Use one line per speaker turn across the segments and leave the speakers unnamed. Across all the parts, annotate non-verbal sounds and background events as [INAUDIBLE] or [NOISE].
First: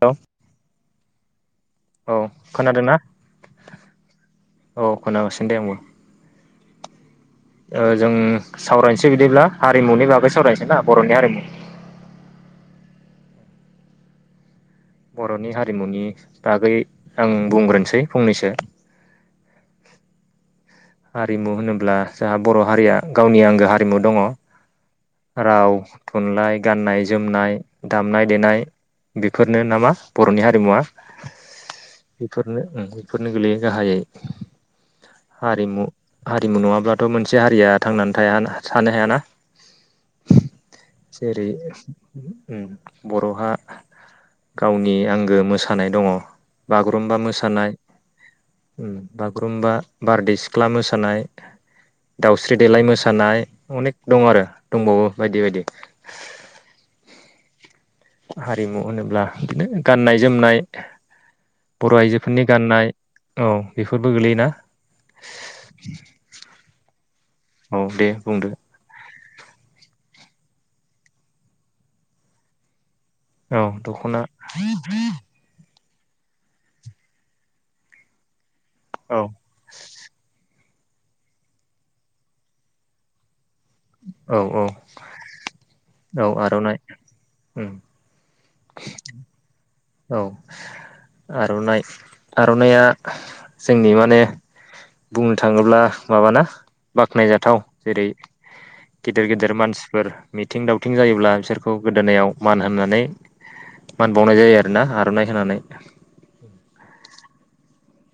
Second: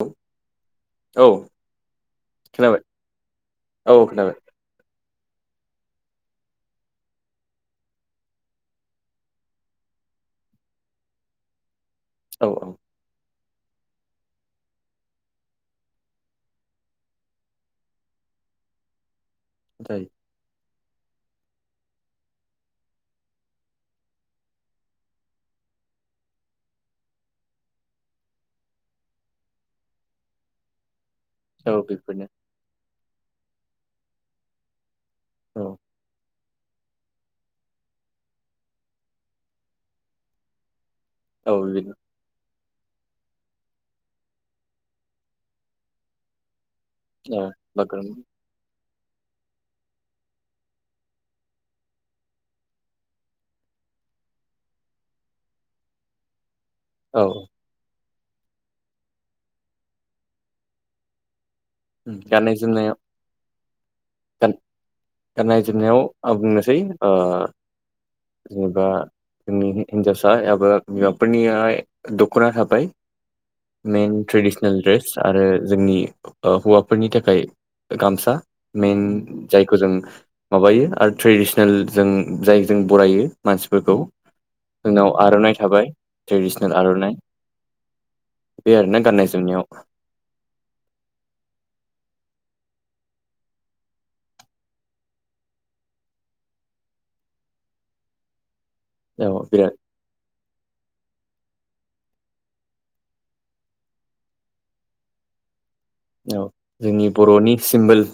[UNINTELLIGIBLE]
औ
औ
खोनाबाय
खोनादोंना
औ खोनाबाय
औ खोनागासिनो दे आंबो। ओ जों सावरायसै बिदिब्ला हारिमुनि बागै सावरायसै ना बर'नि हारिमु।
औ औ।
बर'नि हारिमुनि बागै आं बुंग्रोनसै फंनैसो।
[UNINTELLIGIBLE]
हारिमु होनोब्ला जोहा बर' हारिया गावनि आंगो हारिमु दङ राव थुनलाइ गाननाय जोमनाय दामनाय देनाय बेफोरनो नामा बर'नि हारिमुवा। बेफोरनो ओं। फोरनो गोलैयो गाहायै।
औ
हारिमु। हारिमु नङाब्लाथ' मोनसे हारिया थांनानै थाया थानो हायाना। जेरै
औ बिदिनो
उम बर'हा गावनि आंगो मोसानाय दङ। बागुरुम्बा
औ
मोसानाय।
बागुरुम
उम बागुरुम्बा। बारदै सिख्ला मोसानाय दाउस्रि देलाय मोसानाय अनेख दं आरो दंबावो बायदि बायदि।
औ।
हारिमु होनोब्ला दिनो गाननाय जोमनाय। बर'आइजोफोरनि गाननाय औ। बेफोरबो गोलैयोना।
दा नायजोबनायाव आं बुंनोसै ओ
औ दे बुंदो।
जेनेबा जोंनि हि-हिनजावसा एबा बिमाफोरनियाहाय दख'ना थाबाय
औ
मेन
दख'ना
ट्रेडिसनेल ड्रेस आरो जोंनि ओ हौवाफोरनि थाखाय गामसा मेन
औ
जायखौ जों माबायो आरो ट्रेडिसनेल जों जाय जों बरायो मानसिफोरखौ
औ औ
जोंनाव आर'नाइ थाबाय ट्रेडिसनेल आर'नाइ।
उम
बे आरोना गाननाय जोमनायाव।
औ आर'नाइ आर'नाइया जोंनि माने बुंनो थाङोब्ला माबाना बाख्नायजाथाव जेरै गिदिर
औ
गिदिर
बिराद
मानसिफोर मिथिं दावथिं जायोब्ला बिसोरखौ गोदोनायाव मान होननानै मान बावनाय जायो। ना आर'नाइ होनानै?
औ जोंनि बर'नि सिम्बोल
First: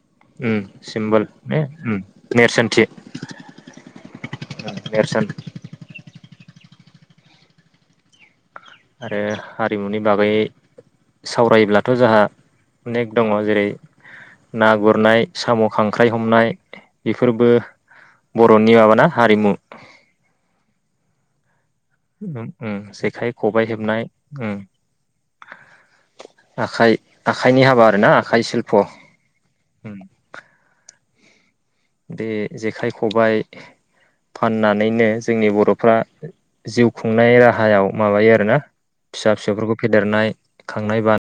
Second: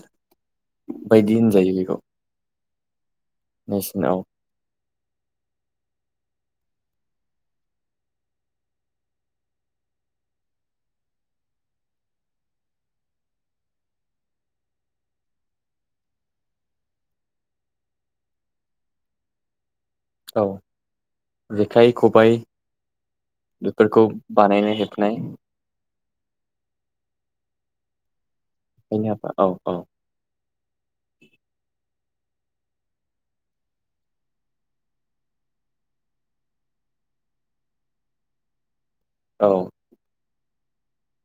उम सिम्बल
बायदि
ने
होनजायो बेखौ
उम नेेरसोन्थि।
नेसनाव
[INAUDIBLE] नेरसोन आरो हारिमुनि बागै सावरायोब्लाथ' जोंहा अनेख दङ जेरै ना गुरनाय साम' खांख्राइ हमनाय बेफोरबो बर'नि माबाना हारिमु
औ जेखाइ
ओ
खबाइ
ओम जेखाइ खबाइ हेबनाय
बेफोरखौ
उम
बानायनाय हेबनाय
आखाइ आखाइनि हाबा। ना
[UNINTELLIGIBLE] औ औ
बे जेखाइ खबाय फाननानैनो जोंनि बर'फ्रा जिउ खुंनाय राहायाव माबायो आरोना फिसा
औ
फिसौफोरखौ फेदेरनाय। खांनाय बा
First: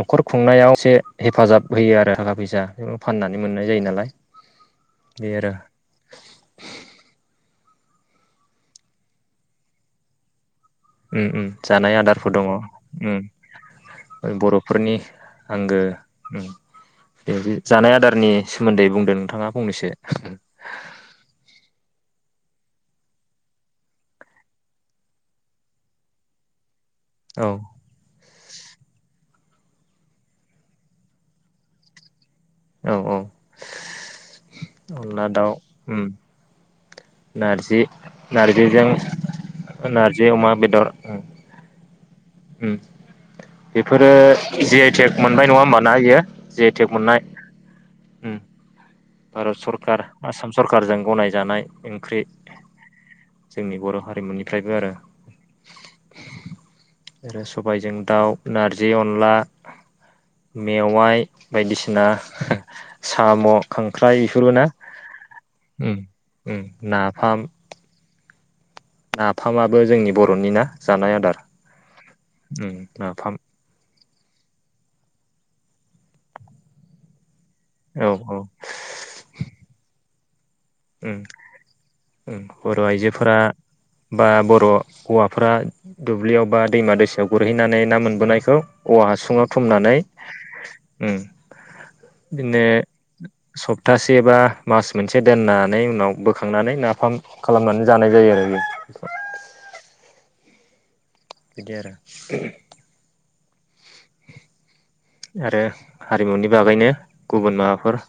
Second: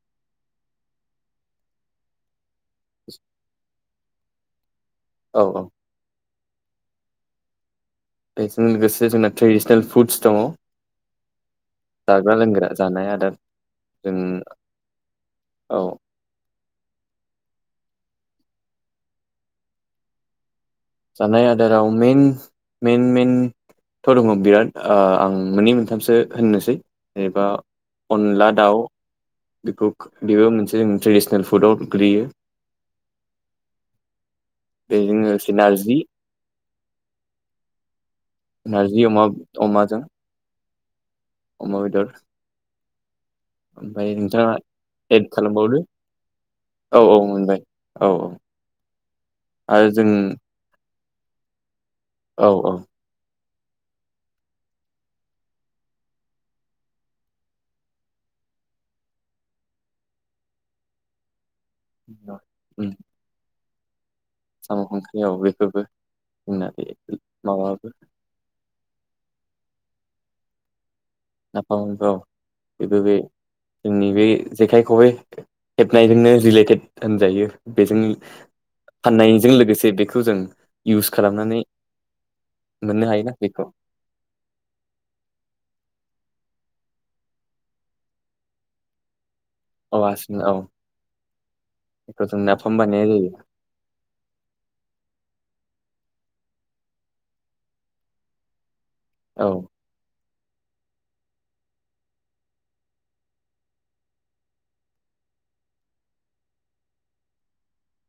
न'खर खुंनायाव एसे हेफाजाब होयो आरो थाखा फैसा बे फाननानै मोननाय जायो नालाय। बे
औ
आरो
औ बेजों लोगोसे जोंना ट्रेडिसनेल फुदस दङ।
उम उम जानाय आदारफोर
जाग्रा
दङ
लोंग्रा जानाय आदार जों
उम बर'फोरनि आंगो
औ
उम बे जानाय आदारनि सोमोन्दै बुंदो नोंथाङा फंनैसो
जानाय आदाराव मेन-मेन-मेनथ' दं बिराद ओ आं मोननै मोनथामसो होननोसै जेनेबा
औ
अनला दाव बेखौ बेबो मोनसे ट्रेडिसनेल फुदाव गोलैयो।
औ औ [INAUDIBLE] अनला
बेजोंनो
दाउ
नारजि
उम नारजि नारजिजों
नारजि अमा अमाजों
नारजि अमा बेदर। उम
अमा बेदर
उम बेफोरो
ओमफ्राय नोंथाङा
जि आइ टेक
एड
मोनबाय नङा होमबा
खालामबावदो
ना एयो जि आइ टेक
औ औ
मोननाय
मोनबाय औ औ
उम। भारत
आरो
सरखार
जों
आसाम सरखारजों गनायजानाय ओंख्रि
औ औ
जोंनि बर' हारिमुनिफ्रायबो आरो। आरो सबायजों दाउ, नारजि, अनला मेवाय बायदिसिना
उम
साम' खांख्रि
साम' खंख्रियाव औ बेफोरबो
उम
जोंना बे
नाफाम
माबाबो
नाफामाबो जोंनि बर'नि ना जानाय आदार
नाफामबो औ
उम
बेबो बे
नाफाम।
जोंनि बे जेखाय खबाय हेबनायजोंनो रिलेटेड होनजायो। बेजों
औ
फाननायजों लोगोसे बे थु जों इउस
उम
खालामनानै
उम बर'
मोननो हायोना
आइजोफोरा
बेखौ
बा बर' हौवाफोरा दुब्लियाव बा दैमा दैसायाव गुरहैनानै ना मोनबोनायखौ औवा हासुङाव थुमनानै
औ आसि औ
उम
बेखौ जों
बिदिनो
नाफाम बानायनाय जायो
सप्तासे बा मास मोनसे दोनना नाय उनाव बोखांनानै नाफाम खालामनानै जानाय जायो आरो बे [UNINTELLIGIBLE]
औ
बिदि आरो आरो हारिमुनि बागैनो गुबुन माबाफोर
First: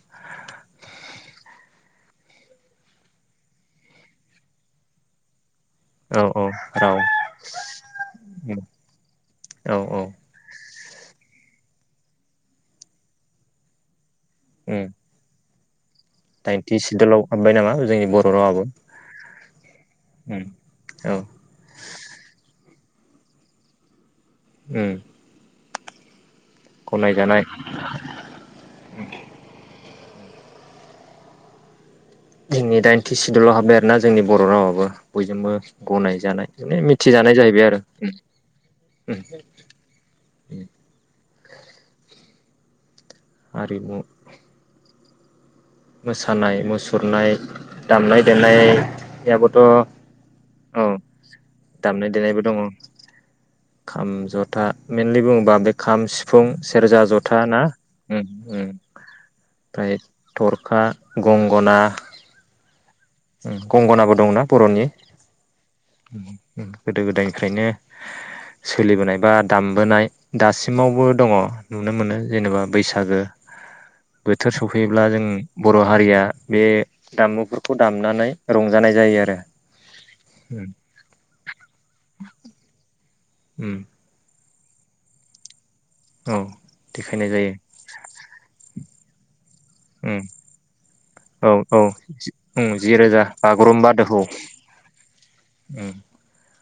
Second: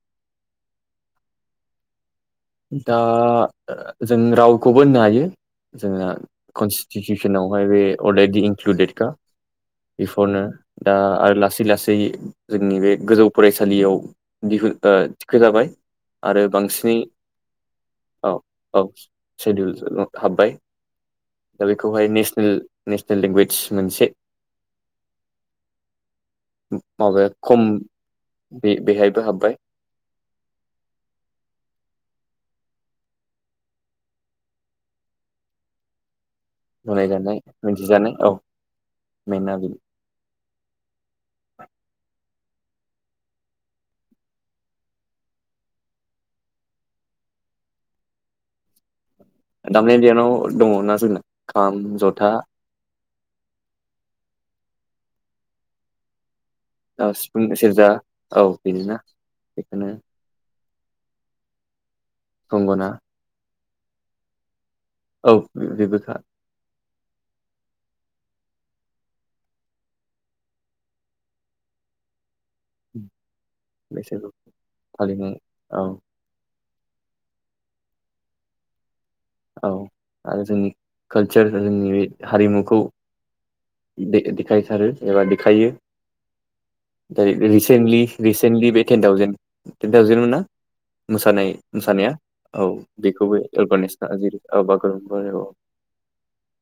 दा जों रावखौबो होननो हायो। जोंना
औ औ राव
कनस्टिटिउसनावहाय बे अलरेडि इनक्लुदेडखा
औ औ
बेफोरनो दा आरो लासै लासैयै जोंनि बे गोजौ फरायसालियाव दिहुन
उम
ओ थिखो जाबाय। आरो
दाइनथि
बांसिनै
सिदुलाव हाबबाय नामा जोंनि
औ
बर' रावाबो
औ सेडिउल
उम
हाब्बाय
औ
दा बेखौहाय नेसनेल नेसनेल लेंगुवेज मोनसे
उम
माबाया
गनायजानाय
खम बे-बेहायबो हाबबाय।
जोंनि दाइनथि सिदुलाव हाबबाय आरोना जोंनि बर रावाबो बयजोंबो गनाय जानाय माने मिथिजानाय
गनायजानाय
जाहैबाय आरो
मिथिजानाय औ मेना बेनो
उम
[INAUDIBLE]
हारिमु मोसानाय मुसुरनाय दामनाय देनाय
दामनाय देनाव दङ ना जोंना खाम
दामनाय
जथा
देनायबो दङ खाम जथा मेनलि बुङोबा बे खाम सि फुं सेरजा जथा
सिफुं
ना
सेरजा
उम
औ
उम
बेनोना बेखौनो
ओमफ्राय थर खा गंगना
गंगना
उम गंगनाबो दंना बर'नि
औ बेबोखा
गोदो गोदायनिफ्रायनो सोलिबोनाय बा दामबोनाय दासिमावबो दङ नुनो मोनो जेनेबा बैसागो
बैसागु
बोथोर सफैयोब्ला जों
फालिनाय
बर
औ
हारिया बे दाममुफोरखौ दामनानै रंजानाय जायो आरो
औ आरो
उम
जोंनि कालचार जोंनि बे हारिमुखौ
उम
[UNINTELLIGIBLE] देखाय थारो एबा देखायो
औ देखायनाय जायो
रिसेन्टलि रिसेन्टलि बे ten thousand ten
um
thousand मोनना मोसानाय
औ औ
मोसानाया औ
उम जि रोजा
बेखौबो अरगा
बागुरुम्बा दोहौ
बागुरुम
उम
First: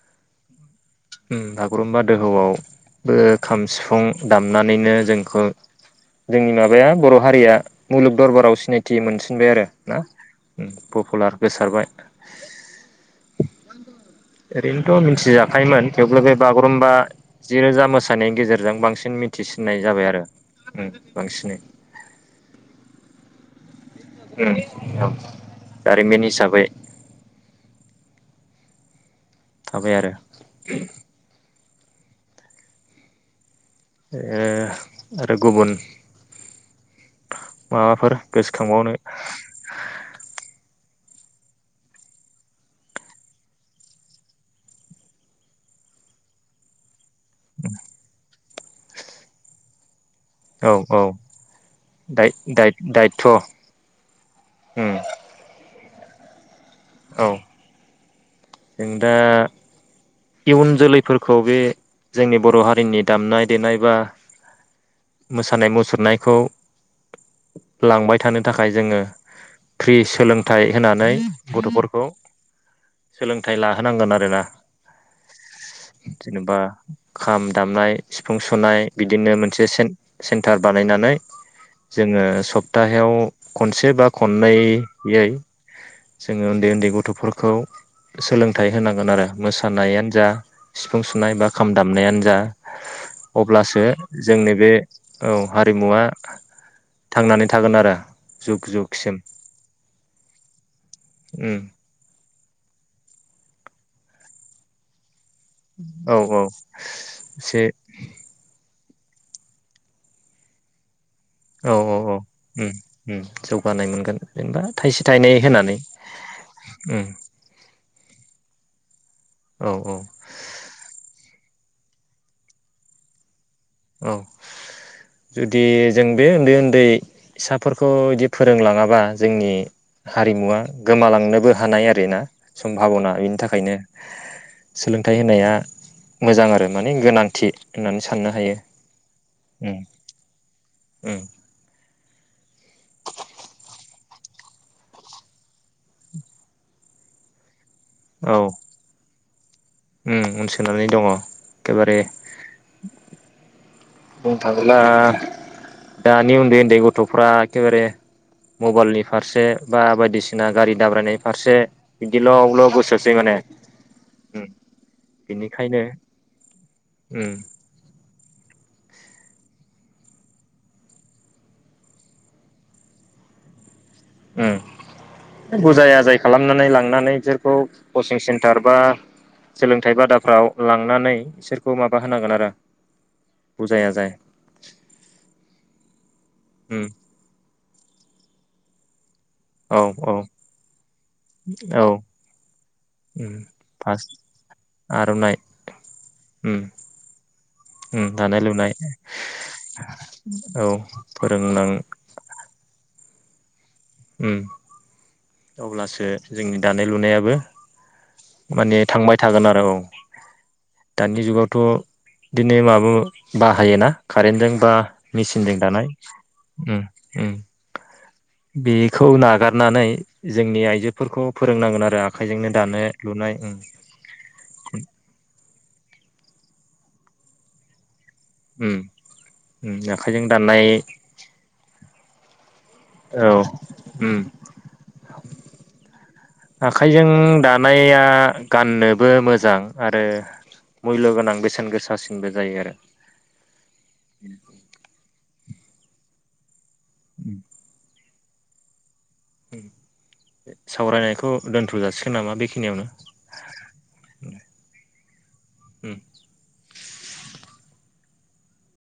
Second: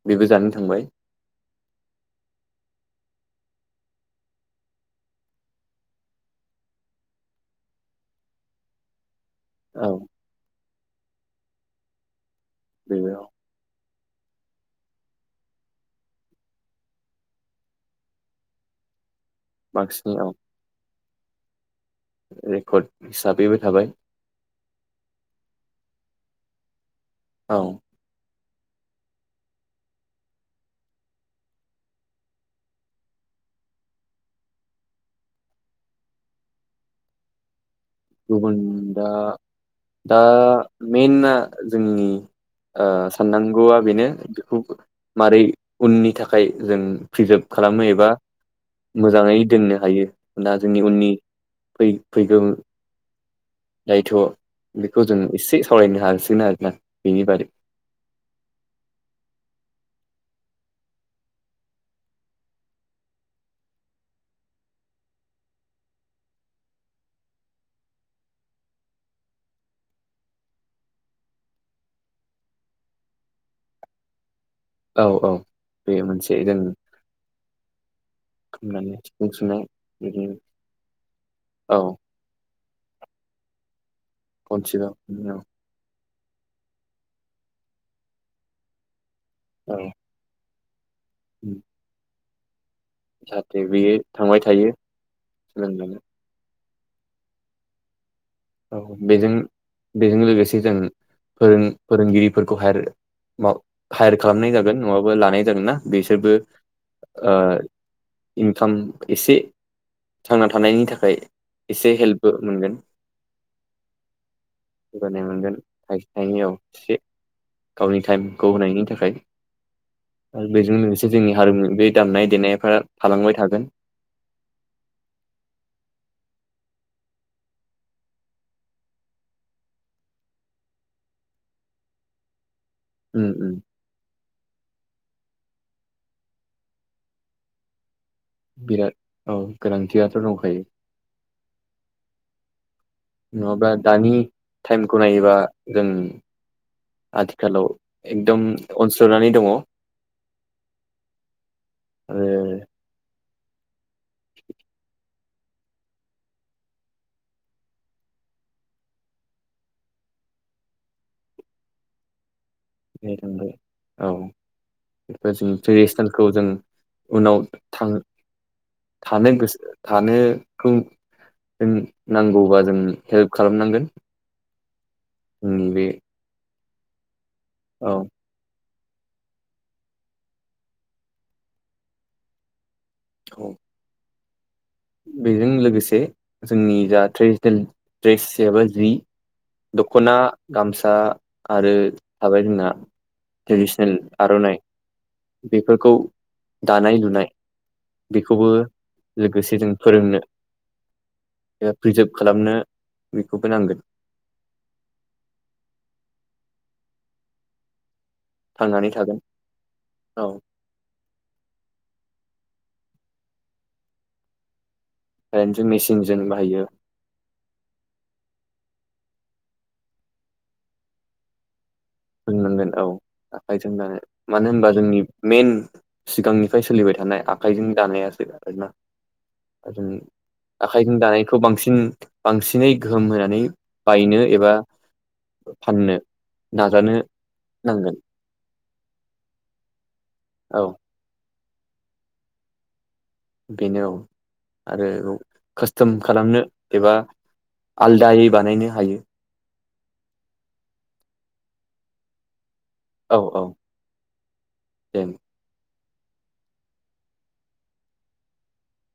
बेबो जानो थांबाय
उम बागुरुम्बा दोहौआवबो खाम सिफुं दामनानैनो जोंखौ जोंनि माबाया बर' हारिया मुलुग दरबाराव सिनायथि मोन सिनबाय आरो
औ
ना पपुलार गोसारबाय
बेेआव
ओरैनोथ' मिथिजाखायोमोन थेवब्लाबो बे बागुरुम्बा जिरोजा मोसानायनि गेजेरजों बांसिन मिथि थिसिननाय जाबाय
बांसिन
आरो
औ
बांसिनै
रेकर्ड हिसाबैबो थाबाय
उम औ जारिमिन हिसाबै
औ
थाबाय आरो ओ आरो गुबुन माबाफोर
गुबुन
गोसोखांबावनो
दा दा मेइनआ जोंनि साननांगौआ बेनो बेखौ मारै उननि थाखाय जों प्रिजार्भ खालामो एबा मोजाङै दोननो हायो। दा
औ
जोंनि
औ।
उननि फै फैगौ
थ'
दायथ' बेखौ जों एसे सावरायनो हालसिगोन आरोना।
औ
बिनि बारै।
जों दा इयुन जोलैफोरखौ बे जोंनि बर' हारिनि दामनाय देनाय बा मोसानाय मुसुरनायखौ लांबाय थानो थाखाय जोङो फ्रि सोलोंथाइ होनानै गथ'फोरखौ सोलोंथाइ लाहोनांगोन आरोना।
औ औ बे मोनसे जों
जेनेबा खाम दामनाय सिफुं सुनाय
खालामनानै
बिदिनो
सुफुंफिननाय
मोनसे
बिदिनो
सेन्टार बानायनानै
औ
जोङो सप्ताहायाव खनसे बा
खनसेबाव
खननैैयै
औ
जोङो उन्दै उन्दै गथ'फोरखौ सोलोंथाइ होनांगोन आरो। मोसानायानो जा सिफुं सुनाय बा खाम दामनायानो जा।
जाहाथे
अब्लासो
बेयो थांबाय
जोंनि
थायो
बे औ
सोलोंनानै
हारिमुवा थांनानै थागोन आरो। जुग
औ
जुगसिम
बेजों बेजों लोगोसे जों
उम
फोरों फोरोंगिरि [UNINTELLIGIBLE] [UNINTELLIGIBLE]
औ
बिसोरबो
औ
ओ
एसे
इनकाम एसे थांना थानायनि थाखाय
औ
एसे
औ औ
हेल्पबो
उम
मोनगोन।
उम जौगानाय मोनगोन जेनेबा थाइसे
[UNINTELLIGIBLE]
थाइनै
मोनगोन
होनानै
थाइ थाइनैयाव एसे
उम
गावनि टाइमखौ होनायनि थाखाय
औ औ
आरो बेजों लोगोसे जोंनिया [UNINTELLIGIBLE] बे दामनाय देनायफ्रा थालांबाय थागोन।
औ जुदि जों बे उन्दै उन्दै फिसाफोरखौ बिदि फोरोंलाङाबा जोंनि हारिमुवा गोमालांनोबो हानाय आरोना। सम्भाबना
उम
बेनि
उम
थाखायनो सोलोंथाइ होनाया मोजां आरो माने गोनांथि होननानै साननो हायो।
बिराद औ
उम
गोनांथियाथ' दंखायो।
उम
नङाबा दानि टाइमखौ नायोबा जों आथिखालाव एकदम [UNINTELLIGIBLE] दङ।
ओम उनसोनानै दङ एखेबारे।
आरो
बुंनो थाङोब्ला दानि उन्दै उन्दै गथ'फ्रा एखेबारे मबाइलनि फारसे बा बायदिसिना गारि दाब्रायनाय फारसे बिदि लब लब
[UNINTELLIGIBLE] थांबाय औ बेफोर जों
बिनिखायनो
ट्रेडिसनेलखौ जों उनाव थां थानो गोसो थानोखौ जों नांगौबा जों हेल्प खालामनांगोन।
ओम
जोंनि बे
बुजाय आजाय खालामनानै ला नानै जोर खौ
औ
कचिं सेन्टार बा सोलोंथाइ बादाफ्राव लांनानै बिसोरखौ माबा होनांगोन आरो।
औ
बुजाय आजाय।
बेजों लोगोसे जोंनि
उम
जा ट्रेजिटेल द्रेस एबा जि
औ औ
दख'ना, गामसा आरो
औ
थाबाय जोंना
उम
ट्रेडिसनेल
फार्स्ट
आर'नाइ
आर'नाइ
बेफोरखौ
उम
दानाय लुनाय
उम दानाय
बेखौबो
लुनाय
जों लोगोसे जों फोरोंनो
औ फोरोंनां
ओ प्रिजार्भ खालामनो बेखौबो नांगोन।
उम अब्लासो जोंनि दानाय लुनायाबो माने थांबाय थागोन आरो औ
औ
दानि जुगावथ' दिनै माबा बाहायोना कारेन्टजों बा मेचिनदो
दानिथ'
दानाय
मेसिनजों बाहायो
उम उम। बेखौ नागारनानै जोंनि आइजोफोरखौ फोरोंनांगोन आरो। आखाइजोंनो
सोंनांगोन
दानो
औ
लुनाय उम
आखायजों दानो मानो होनबा जोंनि मइेन सिगांनिफ्राय सोलिबाय था थानाय आखाइजों दानाया
उम
[UNINTELLIGIBLE] ओ
उम
जों
आखाइजों दाननाय
आखाइजों दानायखौ बांसिन बांसि दिनै गोहोम
औ
होनानै
उम
बायनो एबा फाननो ना
खाइजों दानाया गाननोबो मोजां। आरो
औ
मुल्य गोनां [UNINTELLIGIBLE] सेन गोसासिनबो जायो आरो।
बेनो औ आरो रं खोस्थोम खालामनो एबा आलदायै बानायनो हायो।
सावरायनायखौ दोन्थ' जासिगोन नामा बेखि
औ औ दे।
उम।